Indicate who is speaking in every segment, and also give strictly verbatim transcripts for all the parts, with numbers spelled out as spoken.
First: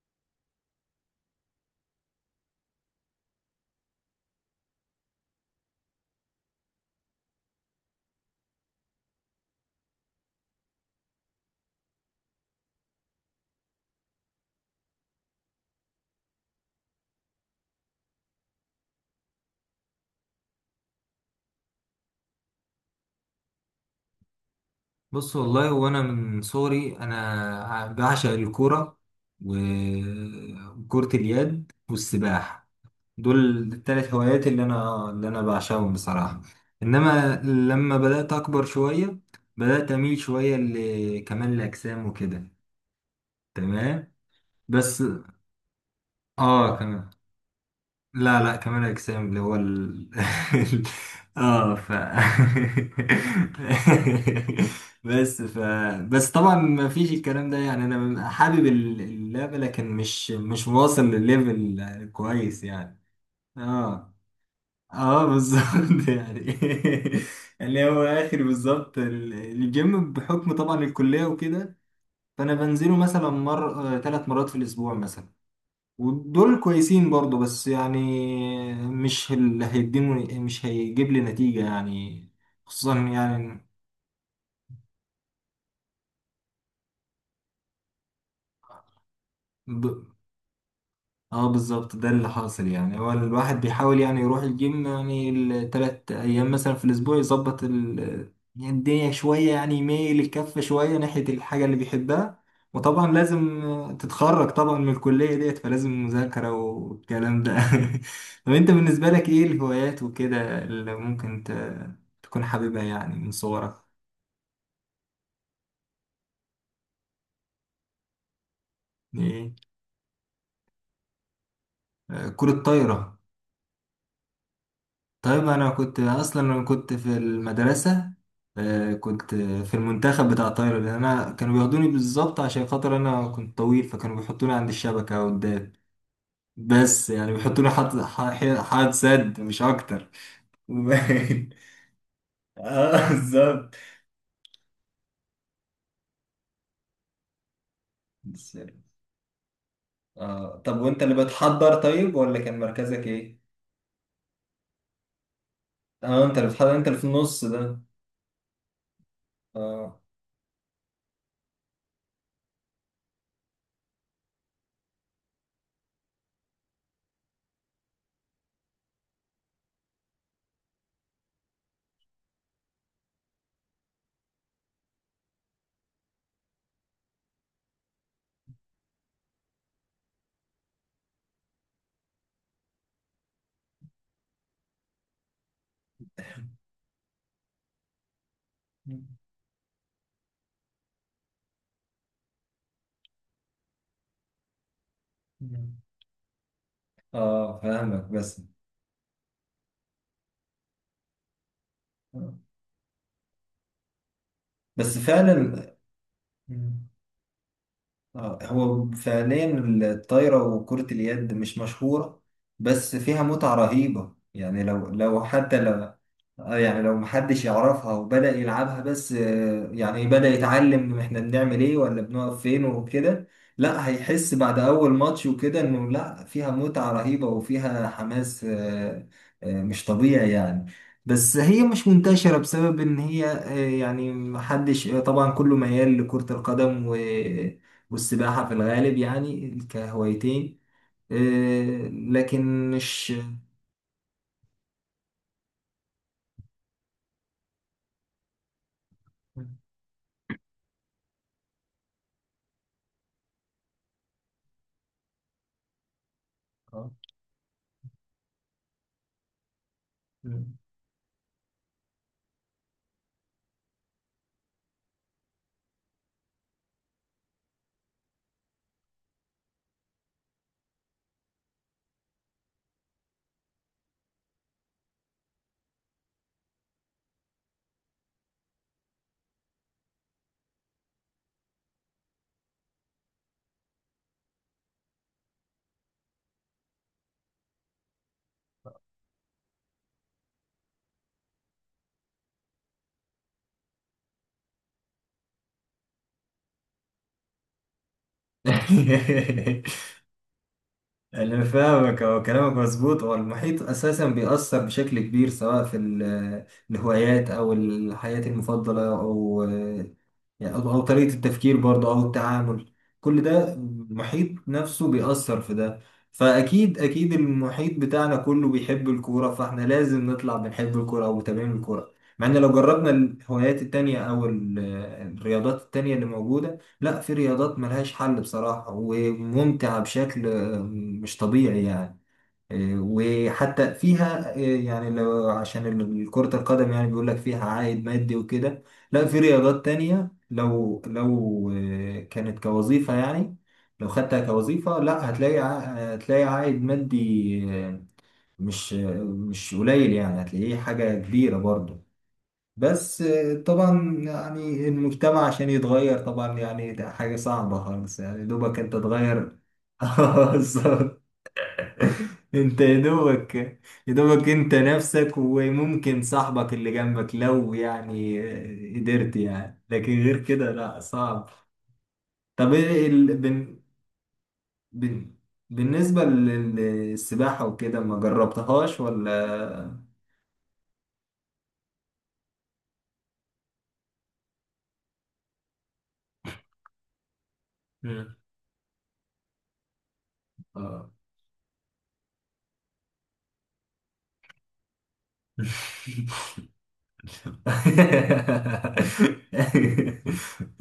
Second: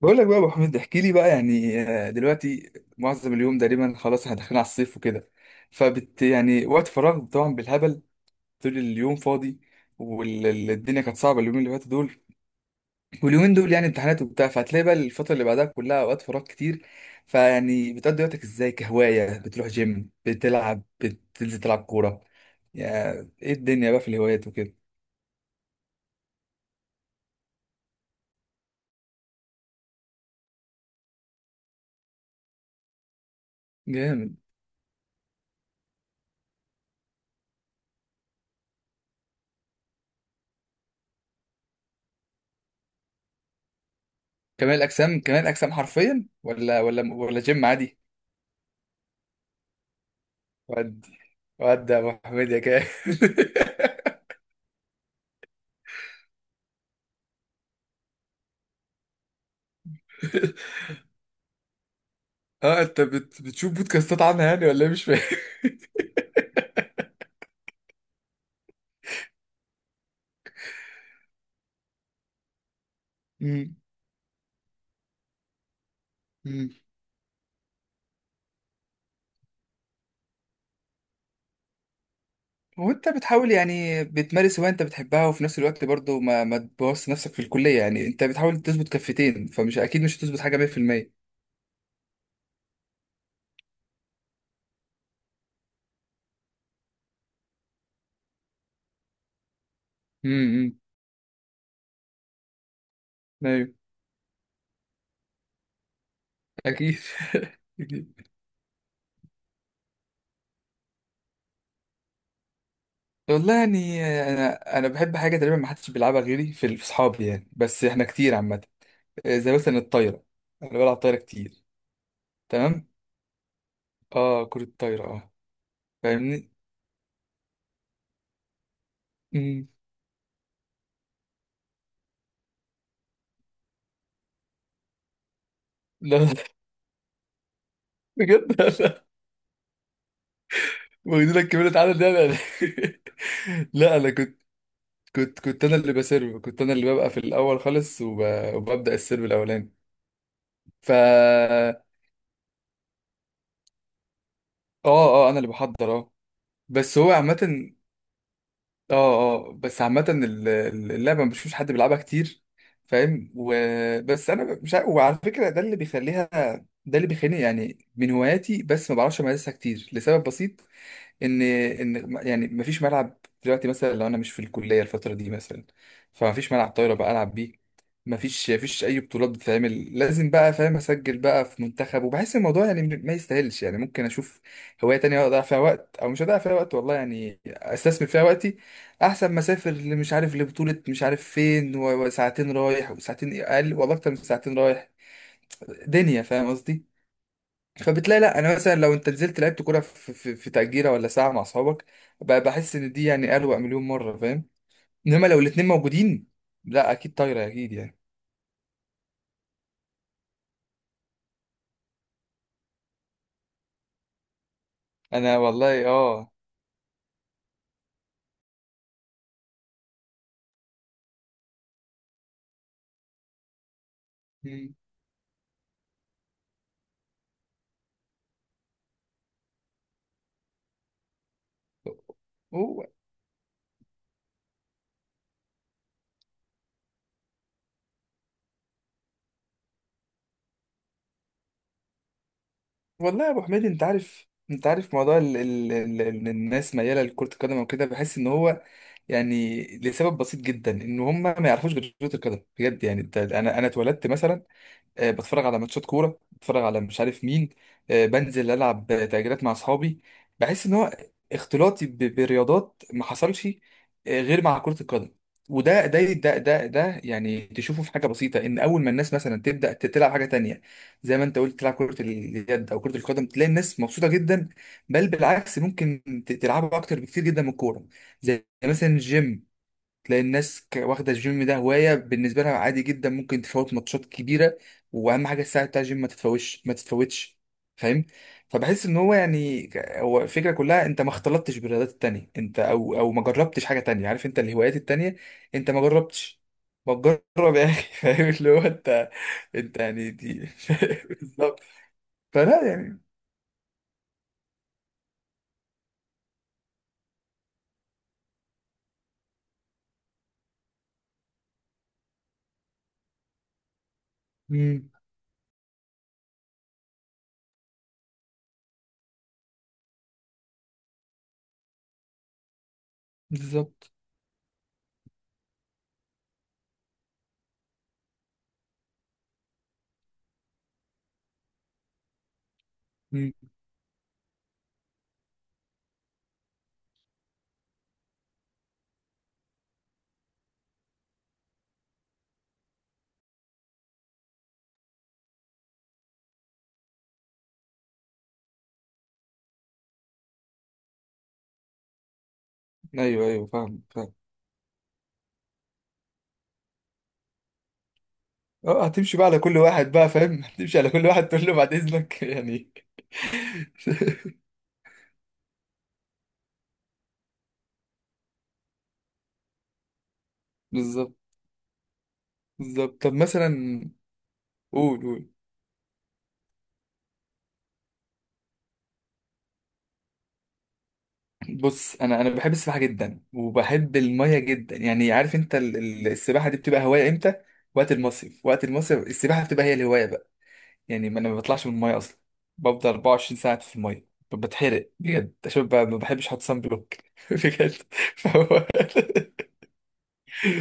Speaker 1: بقول لك بقى يا ابو حميد، احكي لي بقى يعني آه، دلوقتي معظم اليوم تقريبا خلاص احنا داخلين على الصيف وكده، فبت يعني وقت فراغ طبعا بالهبل، طول اليوم فاضي. والدنيا كانت صعبه اليومين اللي فاتوا دول، واليومين دول يعني امتحانات وبتاع. فهتلاقي بقى الفتره اللي بعدها كلها اوقات فراغ كتير. فيعني بتقضي وقتك ازاي؟ كهوايه بتروح جيم، بتلعب، بتنزل تلعب كوره؟ يعني ايه الدنيا بقى في الهوايات وكده؟
Speaker 2: بص والله، وانا من صغري انا بعشق الكوره و- وكرة اليد والسباحه. دول الثلاث
Speaker 1: جامد.
Speaker 2: هوايات اللي انا اللي انا بعشقهم بصراحه. انما لما بدات اكبر شويه، بدات اميل شويه لكمال الاجسام وكده. تمام.
Speaker 1: كمال
Speaker 2: بس
Speaker 1: الاجسام كمال الاجسام حرفيا
Speaker 2: اه
Speaker 1: ولا ولا
Speaker 2: كمان.
Speaker 1: ولا جيم عادي؟
Speaker 2: لا لا كمال أجسام اللي هو ال... اه ف
Speaker 1: ودي يا ابو حميد يا كده
Speaker 2: بس ف بس طبعا ما فيش الكلام ده، يعني انا ببقى حابب ال- اللعبة، لكن مش مش واصل لليفل كويس
Speaker 1: اه،
Speaker 2: يعني.
Speaker 1: انت بت... بتشوف
Speaker 2: اه
Speaker 1: بودكاستات عنها يعني ولا إيه؟ مش فاهم.
Speaker 2: اه بالظبط يعني اللي هو اخر بالظبط ال- الجيم بحكم طبعا الكلية وكده. فانا بنزله مثلا
Speaker 1: مم.
Speaker 2: مر ثلاث مرات في الاسبوع مثلا. ودول
Speaker 1: مم.
Speaker 2: كويسين برضو، بس يعني مش اللي هيديني، مش هيجيب لي نتيجة يعني. خصوصا
Speaker 1: وانت بتحاول
Speaker 2: يعني.
Speaker 1: يعني بتمارس هواية انت بتحبها، وفي نفس الوقت برضو ما ما تبوظ نفسك في الكلية، يعني انت بتحاول تظبط كفتين، فمش اكيد مش هتظبط حاجة مائة في المئة.
Speaker 2: اه بالظبط، ده اللي حاصل، يعني هو الواحد بيحاول يعني يروح الجيم يعني التلات ايام مثلا في الاسبوع يظبط ال، يعني الدنيا شوية، يعني يميل الكفة
Speaker 1: مم.
Speaker 2: شوية ناحية الحاجة اللي بيحبها. وطبعا لازم
Speaker 1: ايوه
Speaker 2: تتخرج طبعا من الكلية ديت، فلازم مذاكرة
Speaker 1: اكيد
Speaker 2: والكلام ده
Speaker 1: أكيد.
Speaker 2: طب انت بالنسبة لك ايه الهوايات وكده اللي ممكن ت- تكون حاببها يعني من
Speaker 1: والله
Speaker 2: صغرك؟
Speaker 1: يعني انا انا بحب حاجة تقريبا ما حدش بيلعبها غيري في في اصحابي يعني، بس احنا كتير عامة. آه، زي
Speaker 2: ايه.
Speaker 1: مثلا الطايرة. انا بلعب طايرة كتير.
Speaker 2: آه، كرة
Speaker 1: تمام.
Speaker 2: طايرة.
Speaker 1: اه، كرة الطايرة، اه.
Speaker 2: طيب انا كنت اصلا
Speaker 1: فاهمني.
Speaker 2: انا كنت في المدرسه. آه، كنت في المنتخب بتاع الطايره، لان انا كانوا بياخدوني بالظبط عشان خاطر انا كنت طويل، فكانوا بيحطوني عند الشبكه قدام.
Speaker 1: لا، لا،
Speaker 2: بس يعني بيحطوني حد
Speaker 1: بجد
Speaker 2: ح- حد
Speaker 1: انا.
Speaker 2: سد مش اكتر. و-
Speaker 1: واخدين لك كمية عدد ده؟ لا، لا،
Speaker 2: اه بالظبط.
Speaker 1: لا، انا كنت. كنت كنت انا اللي بسيرف، كنت انا اللي ببقى في الاول خالص وب...
Speaker 2: بس-
Speaker 1: وببدا السيرف الاولاني.
Speaker 2: اه، طب
Speaker 1: فا
Speaker 2: وانت اللي بتحضر،
Speaker 1: اه،
Speaker 2: طيب، ولا كان مركزك ايه؟
Speaker 1: اه، انا اللي بحضر، اه.
Speaker 2: اه، انت اللي بتحضر، انت اللي
Speaker 1: بس
Speaker 2: في
Speaker 1: هو عامه،
Speaker 2: النص ده.
Speaker 1: اه. اه، بس
Speaker 2: اه
Speaker 1: عامه ال- ال- اللعبه ما بشوفش حد بيلعبها كتير، فاهم؟ وبس انا مش عارف، وعلى فكره ده اللي بيخليها، ده اللي بيخليني يعني من هواياتي. بس ما بعرفش امارسها كتير لسبب بسيط، ان ان يعني مفيش ملعب. دلوقتي مثلا لو انا مش في الكليه الفتره دي مثلا، فمفيش ملعب طايره بقى العب بيه. مفيش مفيش اي بطولات بتتعمل، لازم بقى، فاهم، اسجل بقى في منتخب، وبحس الموضوع يعني م- ما يستاهلش، يعني ممكن اشوف هوايه تانية اضيع فيها وقت، او مش هضيع فيها وقت والله، يعني استثمر فيها وقتي، احسن ما اسافر اللي مش عارف لبطوله مش عارف فين، و- وساعتين رايح وساعتين اقل، والله اكتر من ساعتين رايح، دنيا، فاهم قصدي؟
Speaker 2: اه فاهمك،
Speaker 1: فبتلاقي لا
Speaker 2: بس.
Speaker 1: انا مثلا لو انت نزلت لعبت كوره في, في, في تأجيرة ولا ساعه مع اصحابك، ب-
Speaker 2: آه.
Speaker 1: بحس ان دي يعني اروق مليون مره، فاهم؟
Speaker 2: بس
Speaker 1: انما
Speaker 2: فعلا.
Speaker 1: لو الاتنين موجودين، لا اكيد طايره اكيد يعني.
Speaker 2: آه، هو فعليا الطايرة وكرة اليد مش مشهورة، بس فيها متعة رهيبة يعني لو لو
Speaker 1: انا
Speaker 2: حتى
Speaker 1: والله
Speaker 2: لو،
Speaker 1: اه.
Speaker 2: آه، يعني لو محدش يعرفها وبدأ يلعبها بس، آه، يعني بدأ يتعلم احنا بنعمل ايه ولا بنقف فين وكده. لا، هيحس بعد
Speaker 1: مم.
Speaker 2: أول ماتش وكده انه لا، فيها متعة رهيبة وفيها حماس، آه، آه، مش طبيعي يعني. بس هي مش منتشرة بسبب
Speaker 1: و-
Speaker 2: ان هي، آه، يعني محدش، آه، طبعا كله ميال لكرة القدم و والسباحة في الغالب يعني كهوايتين. آه، لكن مش
Speaker 1: والله يا ابو حميد، انت عارف انت عارف موضوع ال ال ال ال الناس مياله لكره القدم وكده، بحس ان هو يعني لسبب بسيط جدا ان هم ما يعرفوش غير كره القدم بجد. يعني انت، انا انا اتولدت مثلا، آه، بتفرج على ماتشات كوره، بتفرج على
Speaker 2: آه.
Speaker 1: مش عارف مين، آه، بنزل العب تأجيرات مع اصحابي. بحس ان هو اختلاطي ب- برياضات ما حصلش آه، غير مع كره القدم. وده ده ده ده ده يعني تشوفه في حاجه بسيطه، ان اول ما الناس مثلا تبدا ت- تلعب حاجه تانية، زي ما انت قلت، تلعب كره اليد او كره القدم، تلاقي الناس مبسوطه جدا، بل بالعكس ممكن ت- تلعبوا اكتر بكتير جدا من الكوره. زي مثلا الجيم، تلاقي الناس ك- واخده الجيم ده هوايه بالنسبه لها عادي جدا، ممكن تفوت ماتشات كبيره، واهم حاجه الساعه بتاع الجيم ما تتفوتش ما تتفوتش، فاهم؟ فبحس ان هو يعني ك- هو الفكره كلها، انت ما اختلطتش بالرياضات التانية، انت او او ما جربتش حاجه تانية، عارف انت الهوايات التانية انت ما جربتش. ما تجرب يا اخي فاهم اللي هو انت، انت يعني دي
Speaker 2: انا
Speaker 1: بالظبط.
Speaker 2: فاهمك. هو كلامك
Speaker 1: فلا يعني.
Speaker 2: مظبوط. هو المحيط اساسا بيأثر بشكل كبير سواء في ال- الهوايات او الحياة المفضلة او يعني أو أو طريقة التفكير برضه أو التعامل. كل ده المحيط نفسه
Speaker 1: امم.
Speaker 2: بيأثر في ده. فأكيد أكيد المحيط بتاعنا كله بيحب الكورة، فإحنا لازم نطلع بنحب الكورة أو متابعين الكورة. مع إن لو جربنا الهوايات
Speaker 1: بالظبط.
Speaker 2: التانية أو ال- الرياضات التانية اللي موجودة، لا، في رياضات ملهاش حل بصراحة وممتعة بشكل، آه، مش طبيعي يعني. آه،
Speaker 1: امم.
Speaker 2: وحتى فيها، آه، يعني لو عشان ال- كرة القدم يعني بيقول لك فيها عائد مادي وكده، لا، في رياضات تانية لو لو آه، كانت كوظيفة، يعني لو خدتها كوظيفة، لا، هتلاقي ع- هتلاقي عائد مادي، آه، مش آه، مش قليل يعني، هتلاقيه حاجة كبيرة برضه. بس،
Speaker 1: ايوه،
Speaker 2: آه،
Speaker 1: ايوه، فاهم،
Speaker 2: طبعا
Speaker 1: فاهم.
Speaker 2: يعني المجتمع عشان يتغير طبعا يعني ده حاجة صعبة خالص، يعني دوبك انت
Speaker 1: اه هتمشي بقى
Speaker 2: تغير.
Speaker 1: على كل واحد بقى، فاهم هتمشي على
Speaker 2: بالظبط.
Speaker 1: كل واحد تقول له بعد اذنك
Speaker 2: انت
Speaker 1: يعني.
Speaker 2: يا دوبك، يا دوبك انت نفسك وممكن صاحبك اللي جنبك لو يعني قدرت، يعني لكن غير كده لا،
Speaker 1: بالظبط.
Speaker 2: صعب. طب ايه
Speaker 1: بالظبط. طب
Speaker 2: ال... بن...
Speaker 1: مثلا قول
Speaker 2: بن...
Speaker 1: قول.
Speaker 2: بالنسبة لل- للسباحة وكده، ما جربتهاش ولا؟
Speaker 1: بص، انا انا بحب السباحه جدا وبحب الميه جدا، يعني عارف انت ال- ال- السباحه دي بتبقى هوايه امتى؟ وقت
Speaker 2: مم.
Speaker 1: المصيف، وقت المصيف السباحه بتبقى هي الهوايه بقى.
Speaker 2: اه.
Speaker 1: يعني ما انا ما بطلعش من الميه اصلا، بفضل أربعة وعشرين ساعه في الميه ب- بتحرق بجد عشان ب- ما بحبش احط صن بلوك بجد، فهو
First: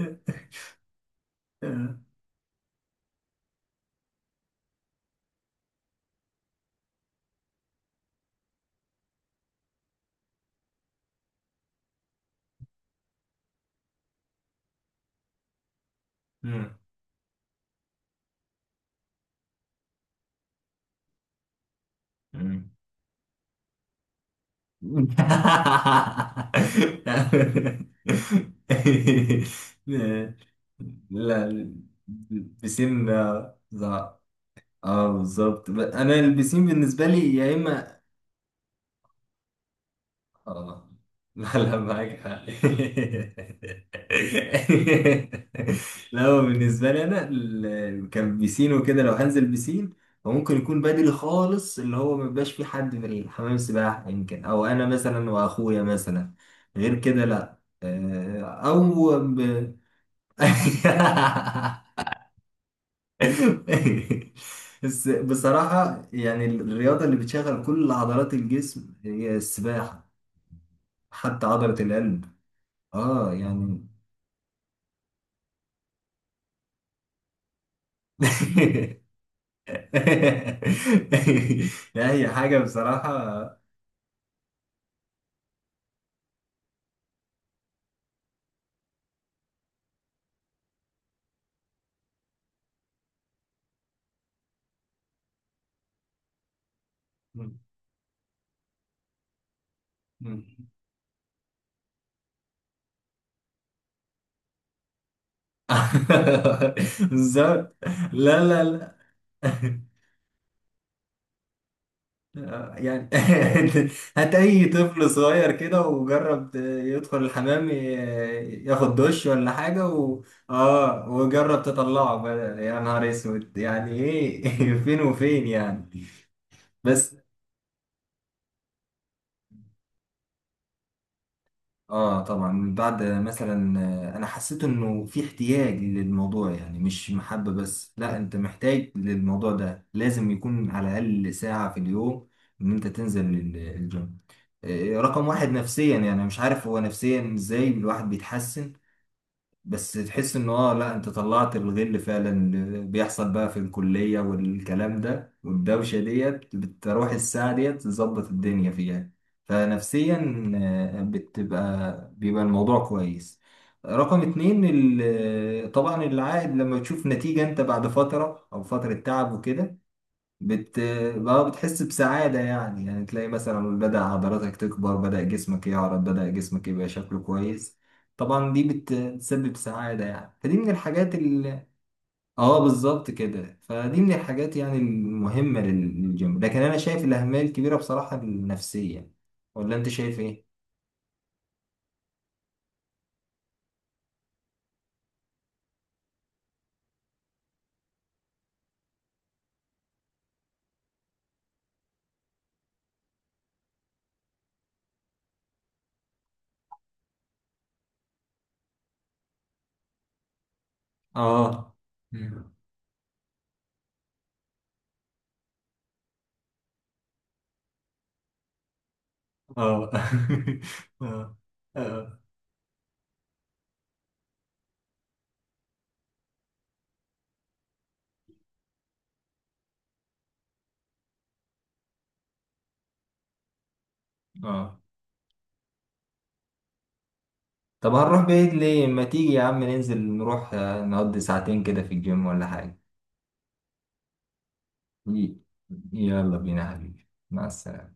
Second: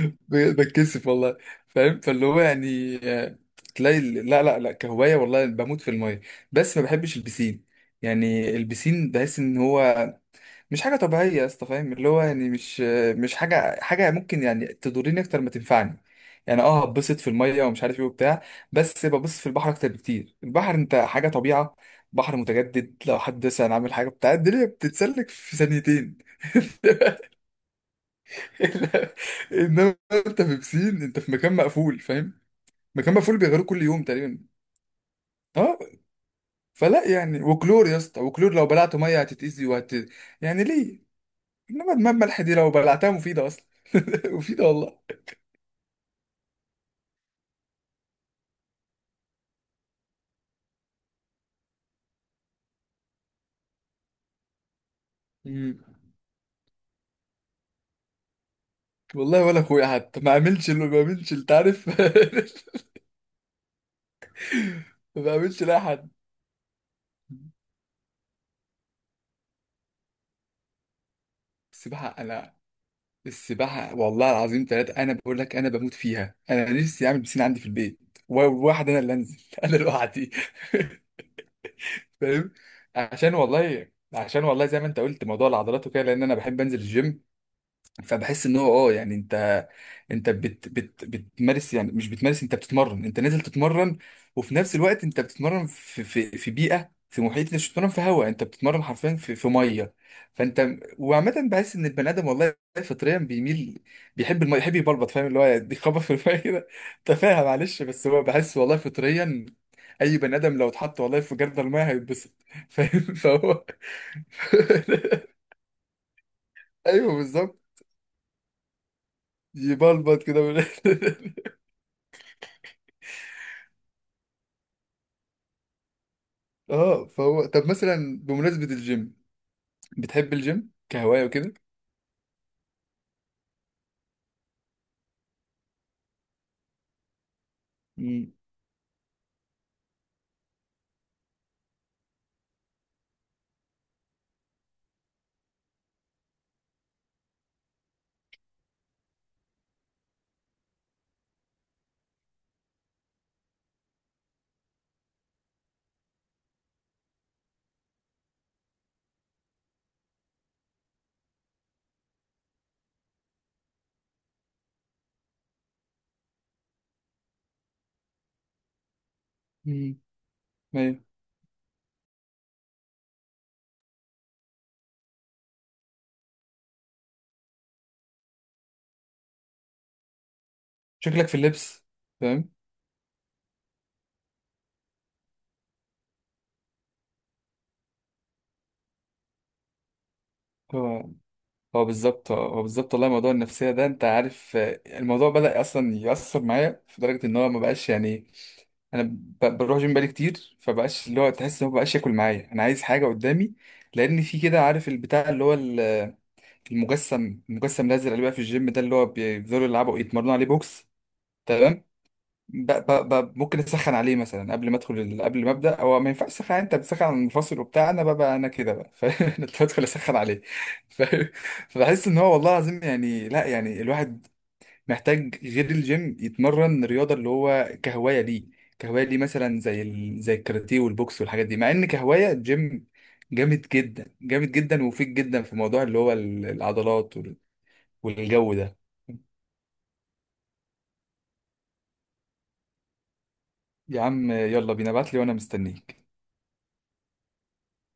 Speaker 1: ب- بتكسف والله، فاهم؟ فاللي هو يعني آه، تلاقي ال- لا، لا، لا، كهواية والله بموت في المية. بس ما بحبش البسين، يعني البسين بحس ان هو مش حاجة طبيعية يا اسطى، فاهم اللي هو يعني مش آه، مش حاجة حاجة ممكن يعني تضرني اكتر ما تنفعني، يعني
Speaker 2: مم.
Speaker 1: اه هتبسط في المية ومش عارف ايه وبتاع، بس ببص في البحر اكتر بكتير، البحر انت حاجة طبيعة، بحر
Speaker 2: مم.
Speaker 1: متجدد، لو حد مثلا عامل حاجة بتاع الدنيا بتتسلك في
Speaker 2: لا
Speaker 1: ثانيتين لا، انما انت في بسين، انت في مكان
Speaker 2: لا،
Speaker 1: مقفول، فاهم؟
Speaker 2: البسين
Speaker 1: مكان مقفول
Speaker 2: ده،
Speaker 1: بيغيروه كل
Speaker 2: ز-
Speaker 1: يوم تقريبا.
Speaker 2: اه بالظبط، ب-
Speaker 1: اه،
Speaker 2: انا البسين بالنسبه
Speaker 1: فلا
Speaker 2: لي
Speaker 1: يعني،
Speaker 2: يا
Speaker 1: وكلور يا
Speaker 2: اما،
Speaker 1: اسطى، وكلور لو بلعته ميه هتتأذي وهت، يعني
Speaker 2: اه.
Speaker 1: ليه؟
Speaker 2: لا لا،
Speaker 1: انما دماغ
Speaker 2: معاك
Speaker 1: ملح
Speaker 2: حق.
Speaker 1: دي لو بلعتها مفيده اصلا مفيده والله.
Speaker 2: لا، هو بالنسبة لي أنا ال- كان بيسين وكده، لو هنزل بيسين فممكن يكون بدري خالص، اللي هو ما بيبقاش فيه حد في حمام السباحة، يمكن أو أنا مثلا
Speaker 1: مم.
Speaker 2: وأخويا مثلا. غير كده لا. آه، أو ب...
Speaker 1: والله ولا اخويا حتى ما اعملش، اللي ما بعملش انت عارف
Speaker 2: بس
Speaker 1: ما بعملش لاي
Speaker 2: بصراحة
Speaker 1: حد.
Speaker 2: يعني الرياضة اللي بتشغل كل عضلات الجسم هي السباحة، حتى عضلة
Speaker 1: السباحه
Speaker 2: القلب.
Speaker 1: انا،
Speaker 2: اه يعني.
Speaker 1: السباحه والله العظيم ثلاثه، انا بقول لك انا بموت فيها. انا نفسي اعمل بسين عندي في البيت، و- وواحد انا اللي انزل انا لوحدي
Speaker 2: لا، هي
Speaker 1: فاهم؟
Speaker 2: حاجة
Speaker 1: عشان
Speaker 2: بصراحة.
Speaker 1: والله عشان والله زي ما انت قلت موضوع العضلات وكده، لان انا بحب انزل الجيم، فبحس ان هو اه يعني انت، انت بت بت بتمارس يعني، مش بتمارس، انت بتتمرن، انت نازل تتمرن، وفي نفس الوقت انت بتتمرن في في في بيئه، في محيط، انت مش بتتمرن في هواء، انت بتتمرن حرفيا في في ميه. فانت، وعامه بحس ان البني ادم والله فطريا بيميل، بيحب الميه، يحب يبلبط، فاهم اللي هو يخبط في الميه كده. تفاهه
Speaker 2: بالظبط.
Speaker 1: معلش بس هو
Speaker 2: لا
Speaker 1: بحس
Speaker 2: لا
Speaker 1: والله
Speaker 2: لا،
Speaker 1: فطريا اي بني ادم لو اتحط والله في جردل الميه هيتبسط،
Speaker 2: آه،
Speaker 1: فاهم؟
Speaker 2: يعني.
Speaker 1: فهو
Speaker 2: هات أي طفل صغير كده وجرب ت-
Speaker 1: ايوه
Speaker 2: يدخل
Speaker 1: بالظبط،
Speaker 2: الحمام، ي- ياخد دش ولا حاجة و...
Speaker 1: يبلبط كده
Speaker 2: اه، وجرب تطلعه، بدل، يا نهار اسود، يعني ايه، فين وفين يعني.
Speaker 1: اه،
Speaker 2: بس
Speaker 1: فهو طب مثلا بمناسبة الجيم، بتحب الجيم كهواية وكده.
Speaker 2: اه طبعا بعد مثلا، آه، انا حسيت انه في احتياج للموضوع، يعني مش محبة بس، لا،
Speaker 1: امم.
Speaker 2: انت محتاج للموضوع ده، لازم يكون على الاقل ساعة في اليوم ان انت تنزل ال- الجيم. آه، رقم واحد نفسيا، يعني أنا مش عارف هو نفسيا ازاي الواحد بيتحسن، بس تحس ان اه، لا، انت طلعت الغل فعلا، اللي بيحصل بقى في الكلية والكلام ده والدوشة ديت بتروح الساعة ديت، تظبط الدنيا فيها. فنفسيا، آه، بتبقى بيبقى الموضوع كويس. رقم اتنين ال- آه، طبعا العائد لما تشوف نتيجة انت بعد فترة او فترة تعب وكده،
Speaker 1: امم.
Speaker 2: بت
Speaker 1: ايوه.
Speaker 2: بقى بتحس بسعادة يعني، يعني تلاقي مثلا بدأ عضلاتك تكبر، بدأ جسمك يعرض، بدأ جسمك يبقى شكله كويس. طبعا دي بت- بتسبب سعادة يعني، فدي من الحاجات
Speaker 1: شكلك في
Speaker 2: ال
Speaker 1: اللبس، فاهم؟
Speaker 2: اه بالظبط كده، فدي من الحاجات يعني المهمة لل- للجيم، لكن أنا شايف الأهمية الكبيرة بصراحة النفسية، ولا أنت شايف إيه؟
Speaker 1: هو، هو بالظبط، هو بالظبط، والله موضوع النفسية ده انت عارف، آه، الموضوع بدأ اصلا يأثر معايا في درجة ان هو ما بقاش يعني، انا ب- بروح جيم بقالي كتير، فبقاش اللي هو تحس ان هو بقاش ياكل معايا، انا عايز حاجة قدامي، لان في كده عارف البتاع اللي هو ال- المجسم المجسم الازرق اللي بقى في الجيم ده اللي هو بيفضلوا يلعبوا يتمرنوا عليه بوكس.
Speaker 2: اه
Speaker 1: تمام. ب... ب... ب... ممكن اسخن عليه مثلا قبل ما ادخل ال... قبل ما ابدا. هو ما ينفعش تسخن، انت بتسخن على المنفصل وبتاع، انا بقى انا كده بقى، فاهم انت بدخل
Speaker 2: اه
Speaker 1: اسخن عليه، فاهم؟
Speaker 2: اه
Speaker 1: فبحس ان
Speaker 2: اه
Speaker 1: هو والله العظيم يعني لا، يعني الواحد محتاج غير الجيم يتمرن رياضه اللي هو كهوايه ليه، كهوايه ليه مثلا زي ال... زي الكاراتيه والبوكس والحاجات دي، مع ان كهوايه الجيم جامد جدا جامد
Speaker 2: آه.
Speaker 1: جدا ومفيد جدا في موضوع اللي هو ال- العضلات وال...
Speaker 2: طب هنروح بعيد
Speaker 1: والجو ده.
Speaker 2: ليه؟ ما تيجي يا عم ننزل، نروح، آه، نقضي ساعتين كده في الجيم ولا حاجة.
Speaker 1: يا عم يلا بينا، ابعت لي وانا مستنيك.
Speaker 2: يلا بينا يا حبيبي، مع السلامة.